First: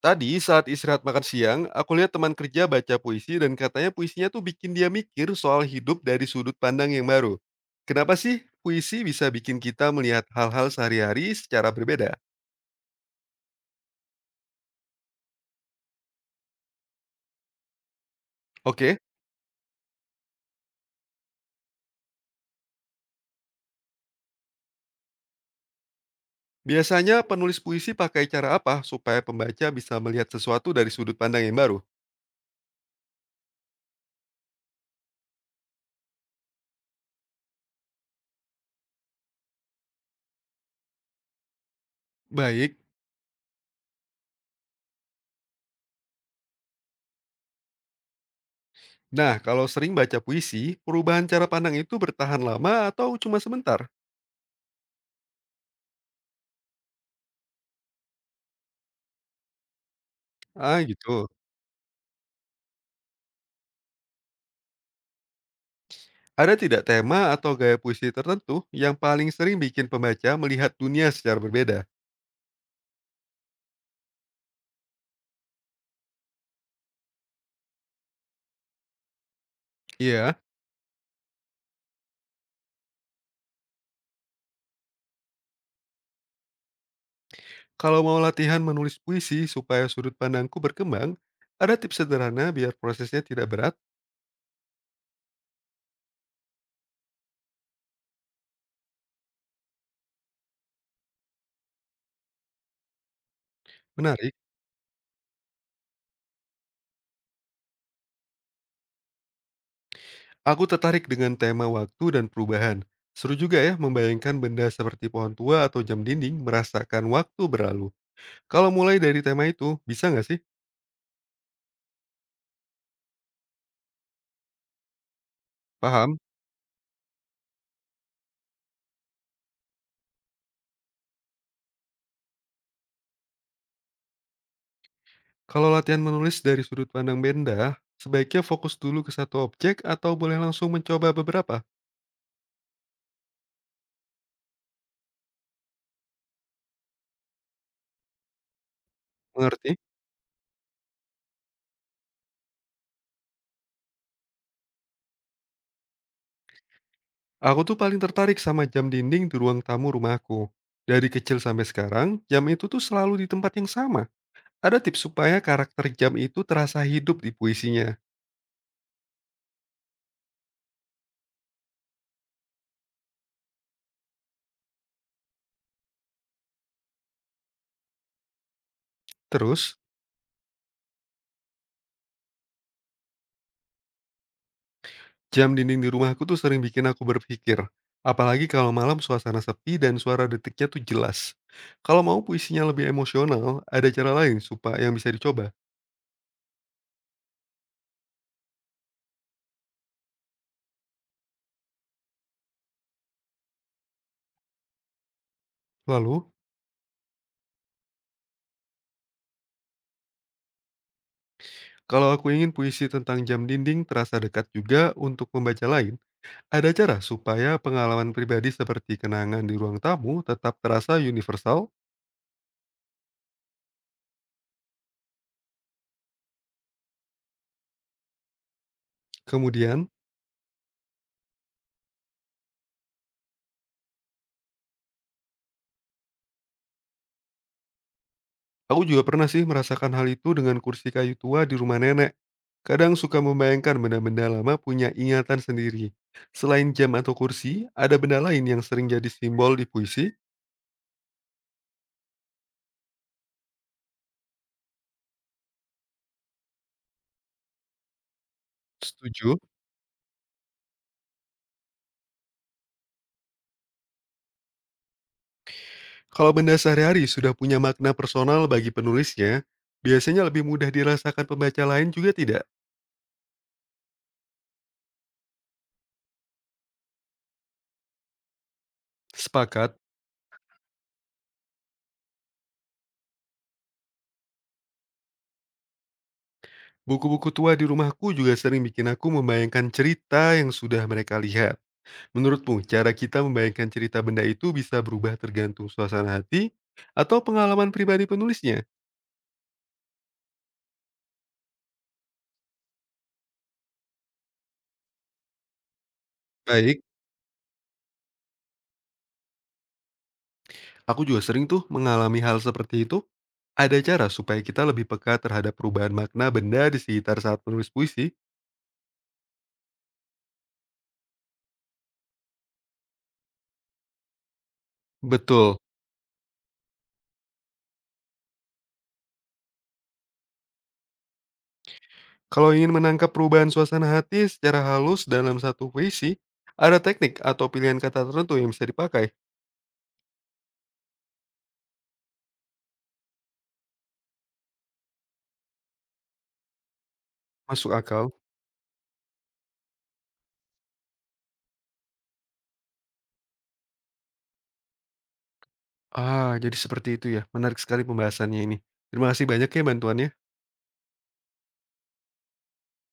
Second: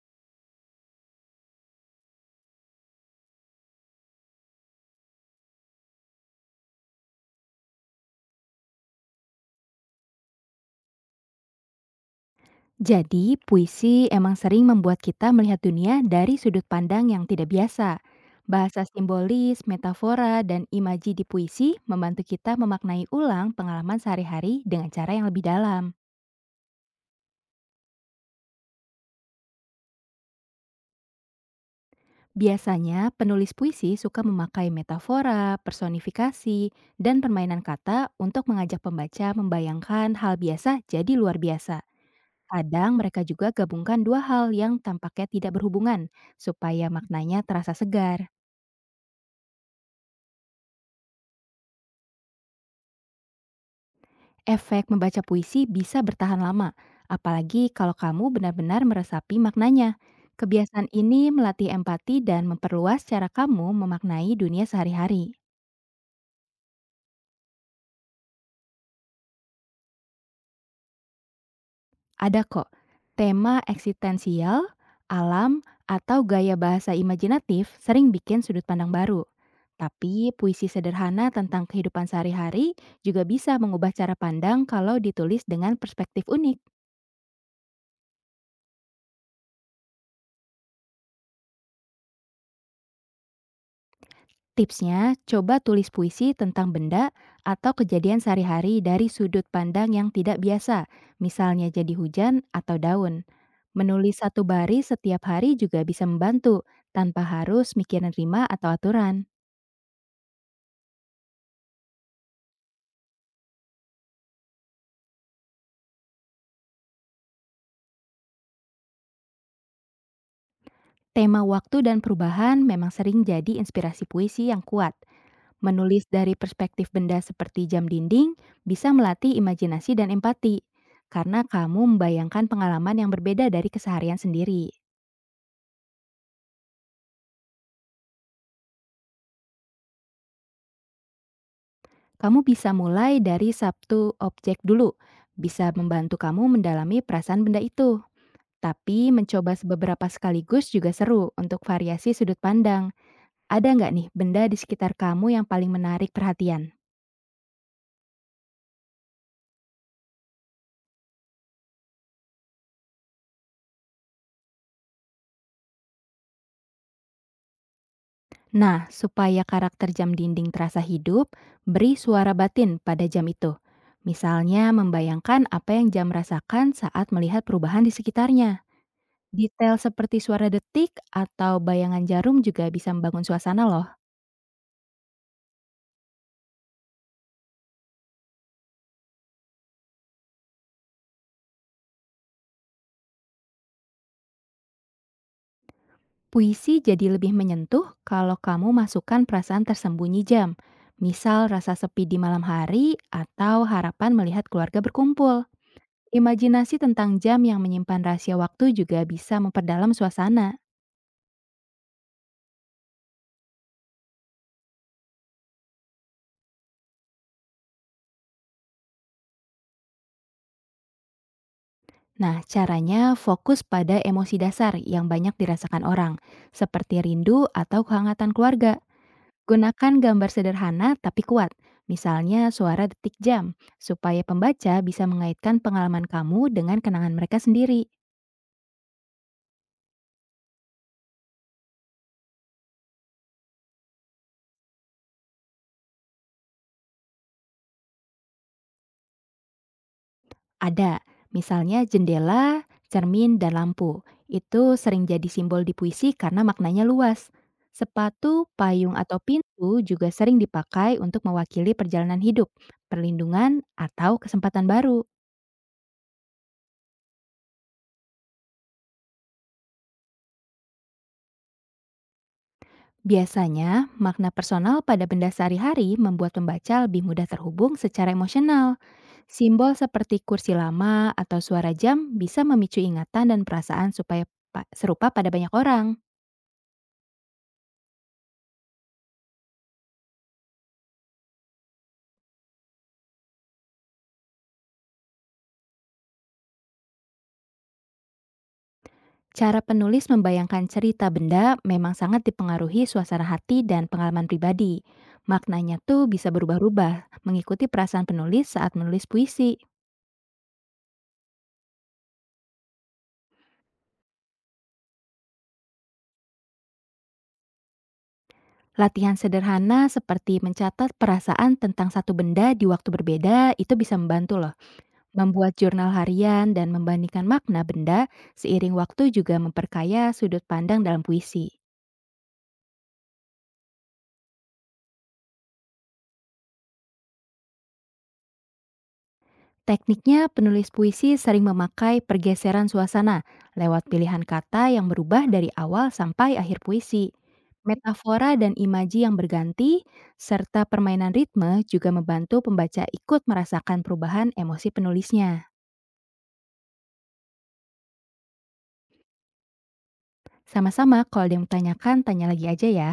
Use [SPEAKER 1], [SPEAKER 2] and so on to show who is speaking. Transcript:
[SPEAKER 1] Tadi saat istirahat makan siang, aku lihat teman kerja baca puisi dan katanya puisinya tuh bikin dia mikir soal hidup dari sudut pandang yang baru. Kenapa sih puisi bisa bikin kita melihat hal-hal sehari-hari secara berbeda?
[SPEAKER 2] Jadi, puisi emang sering membuat kita melihat dunia dari sudut pandang yang tidak biasa. Bahasa
[SPEAKER 1] Oke,
[SPEAKER 2] simbolis, metafora, dan imaji di puisi membantu kita memaknai ulang pengalaman sehari-hari dengan cara yang lebih dalam.
[SPEAKER 1] biasanya penulis puisi pakai cara apa supaya pembaca bisa melihat sesuatu dari sudut pandang yang baru?
[SPEAKER 2] Biasanya, penulis puisi suka memakai metafora, personifikasi, dan permainan kata untuk mengajak pembaca membayangkan hal biasa jadi luar biasa.
[SPEAKER 1] Baik,
[SPEAKER 2] Kadang mereka juga gabungkan dua hal yang tampaknya tidak berhubungan, supaya maknanya terasa segar.
[SPEAKER 1] nah kalau sering baca puisi, perubahan cara pandang itu bertahan lama atau cuma sebentar?
[SPEAKER 2] Efek membaca puisi bisa bertahan lama, apalagi kalau kamu benar-benar meresapi maknanya.
[SPEAKER 1] Ah
[SPEAKER 2] Kebiasaan
[SPEAKER 1] gitu.
[SPEAKER 2] ini melatih empati dan memperluas cara kamu memaknai dunia sehari-hari.
[SPEAKER 1] Ada tidak tema atau gaya puisi tertentu yang paling sering bikin pembaca melihat dunia secara berbeda?
[SPEAKER 2] Ada kok, tema eksistensial, alam, atau gaya bahasa imajinatif sering bikin sudut pandang baru. Tapi
[SPEAKER 1] Iya,
[SPEAKER 2] puisi sederhana tentang kehidupan sehari-hari juga bisa mengubah cara pandang kalau ditulis dengan perspektif unik.
[SPEAKER 1] kalau mau latihan menulis puisi supaya sudut pandangku berkembang, ada tips sederhana biar prosesnya tidak berat?
[SPEAKER 2] Tipsnya, coba tulis puisi tentang benda atau kejadian sehari-hari dari sudut pandang yang tidak biasa, misalnya jadi hujan atau daun. Menulis
[SPEAKER 1] Menarik.
[SPEAKER 2] satu baris setiap hari juga bisa membantu, tanpa harus mikirin rima atau aturan.
[SPEAKER 1] Aku tertarik dengan tema waktu dan perubahan. Seru juga ya membayangkan benda seperti pohon tua atau jam dinding merasakan waktu berlalu. Kalau mulai dari tema itu, bisa nggak sih?
[SPEAKER 2] Tema waktu dan perubahan memang sering jadi inspirasi puisi yang kuat. Menulis
[SPEAKER 1] Paham?
[SPEAKER 2] dari perspektif benda seperti jam dinding bisa melatih imajinasi dan empati, karena kamu membayangkan pengalaman yang berbeda dari keseharian sendiri.
[SPEAKER 1] Kalau latihan menulis dari sudut pandang benda, sebaiknya fokus dulu ke satu objek atau boleh langsung mencoba beberapa?
[SPEAKER 2] Kamu bisa mulai dari Sabtu objek dulu. Bisa membantu kamu mendalami perasaan benda itu. Tapi mencoba
[SPEAKER 1] Mengerti.
[SPEAKER 2] beberapa sekaligus juga seru untuk variasi sudut pandang. Ada nggak nih benda di sekitar kamu yang paling menarik perhatian?
[SPEAKER 1] Aku tuh paling tertarik sama jam dinding di ruang tamu rumahku. Dari kecil sampai sekarang, jam itu tuh selalu di tempat yang sama. Ada tips supaya karakter jam itu terasa hidup di puisinya.
[SPEAKER 2] Nah, supaya karakter jam dinding terasa hidup, beri suara batin pada jam itu. Misalnya membayangkan apa yang jam rasakan saat melihat perubahan di sekitarnya. Detail
[SPEAKER 1] Terus,
[SPEAKER 2] seperti suara detik atau bayangan jarum juga bisa membangun suasana loh.
[SPEAKER 1] jam dinding di rumahku tuh sering bikin aku berpikir. Apalagi kalau malam suasana sepi dan suara detiknya tuh jelas. Kalau mau puisinya lebih emosional, ada cara lain supaya yang bisa dicoba.
[SPEAKER 2] Puisi jadi lebih menyentuh kalau kamu masukkan perasaan tersembunyi jam, misal rasa sepi di malam hari atau harapan melihat keluarga berkumpul.
[SPEAKER 1] Lalu,
[SPEAKER 2] Imajinasi tentang jam yang menyimpan rahasia waktu juga bisa memperdalam suasana.
[SPEAKER 1] kalau aku ingin puisi tentang jam dinding terasa dekat juga untuk pembaca lain, ada cara supaya pengalaman pribadi seperti kenangan di ruang tamu tetap terasa universal.
[SPEAKER 2] Nah, caranya fokus pada emosi dasar yang banyak dirasakan orang, seperti rindu atau kehangatan keluarga.
[SPEAKER 1] Kemudian,
[SPEAKER 2] Gunakan gambar sederhana tapi kuat, misalnya suara detik jam, supaya pembaca bisa mengaitkan pengalaman kamu dengan kenangan mereka sendiri.
[SPEAKER 1] aku juga pernah sih merasakan hal itu dengan kursi kayu tua di rumah nenek. Kadang suka membayangkan benda-benda lama punya ingatan sendiri. Selain jam atau kursi, ada benda lain yang sering jadi simbol di puisi.
[SPEAKER 2] Ada, misalnya jendela, cermin, dan lampu. Itu sering jadi simbol di puisi karena maknanya luas. Sepatu, payung, atau
[SPEAKER 1] Setuju.
[SPEAKER 2] pintu juga sering dipakai untuk mewakili perjalanan hidup, perlindungan, atau kesempatan baru.
[SPEAKER 1] Kalau benda sehari-hari sudah punya makna personal bagi penulisnya, biasanya lebih mudah dirasakan pembaca lain juga tidak?
[SPEAKER 2] Biasanya, makna personal pada benda sehari-hari membuat pembaca lebih mudah terhubung secara emosional. Simbol
[SPEAKER 1] Sepakat.
[SPEAKER 2] seperti kursi lama atau suara jam bisa memicu ingatan dan perasaan supaya serupa pada banyak orang.
[SPEAKER 1] Buku-buku tua di rumahku juga sering bikin aku membayangkan cerita yang sudah mereka lihat. Menurutmu, cara kita membayangkan cerita benda itu bisa berubah tergantung suasana hati atau pengalaman pribadi penulisnya?
[SPEAKER 2] Cara penulis membayangkan cerita benda memang sangat dipengaruhi suasana hati dan pengalaman pribadi. Maknanya tuh bisa
[SPEAKER 1] Baik,
[SPEAKER 2] berubah-ubah, mengikuti perasaan penulis saat menulis puisi.
[SPEAKER 1] aku juga sering tuh mengalami hal seperti itu. Ada cara supaya kita lebih peka terhadap perubahan makna benda di sekitar saat menulis puisi?
[SPEAKER 2] Latihan sederhana seperti mencatat perasaan tentang satu benda di waktu berbeda itu bisa membantu loh. Membuat
[SPEAKER 1] Betul.
[SPEAKER 2] jurnal harian dan membandingkan makna benda seiring waktu juga memperkaya sudut pandang dalam puisi.
[SPEAKER 1] Kalau ingin menangkap perubahan suasana hati secara halus dalam satu puisi, ada teknik atau pilihan kata tertentu yang bisa dipakai.
[SPEAKER 2] Tekniknya, penulis puisi sering memakai pergeseran suasana lewat pilihan kata yang berubah dari awal sampai akhir puisi.
[SPEAKER 1] Masuk akal.
[SPEAKER 2] Metafora dan imaji yang berganti, serta permainan ritme juga membantu pembaca ikut merasakan perubahan emosi penulisnya.
[SPEAKER 1] Ah, jadi seperti itu ya. Menarik sekali pembahasannya ini. Terima kasih banyak ya bantuannya.
[SPEAKER 2] Sama-sama, kalau ada yang tanyakan, tanya lagi aja ya.